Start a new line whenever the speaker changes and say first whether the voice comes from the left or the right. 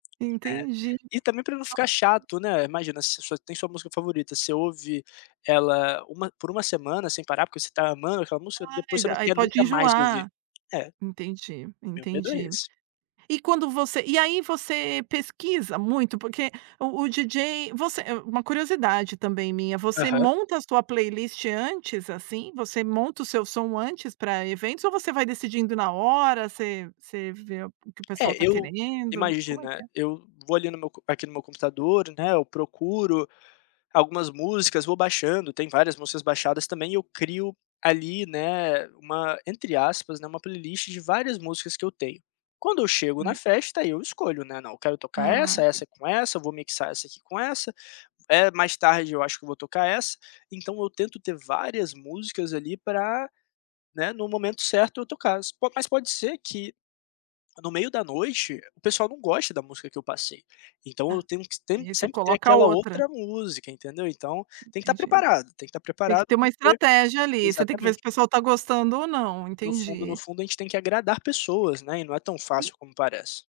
left: É,
right: Entendi.
left: e também pra não ficar chato, né, imagina se você tem sua música favorita, você ouve ela uma por uma semana sem parar, porque você está amando aquela música
right: Ai,
left: ,depois você não
right: aí
left: quer
right: pode
left: nunca mais ouvir,
right: enjoar.
left: é.
right: Entendi,
left: Meu medo é
right: entendi.
left: esse.
right: E quando você, e aí você pesquisa muito porque o o DJ, você, uma curiosidade também minha, você
left: Aham.
right: monta a sua playlist antes assim? Você monta o seu som antes pra eventos ou você vai decidindo na hora, você você vê o que o pessoal
left: É
right: está
left: eu,
right: querendo? Como é que
left: imagina,
right: é?
left: eu vou ali no meu co aqui no meu computador, né, eu procuro algumas músicas, vou baixando, tem várias músicas baixadas também eu crio ali, né, uma, entre aspas, né, uma playlist de várias músicas que eu tenho, Quando eu chego na
right: Hum.
left: festa aí eu escolho, né, não, eu quero tocar essa,
right: Ah, tem.
left: essa com essa, vou mixar essa aqui com essa, eh, mais tarde eu acho que eu vou tocar essa, então eu tento ter várias músicas ali pra, né, no momento certo eu toca-las, po mas pode ser que, no meio da noite, o pessoal não goste da música que eu passei, então eu
right: A,
left: tenho que
right: aí você
left: sempre ter
right: coloca
left: aquela
right: outra.
left: outra música entendeu, então tem que estar
right: Entendi.
left: preparado, tem que estar
right: Tem que
left: preparado
right: ter uma
left: porque
right: estratégia ali, você tem que ver se
left: exatamente.
right: o pessoal está gostando ou não,
left: No fundo no
right: entendi.
left: fundo a gente tem que agradar pessoas né e não é tão
right: E
left: fácil como parece.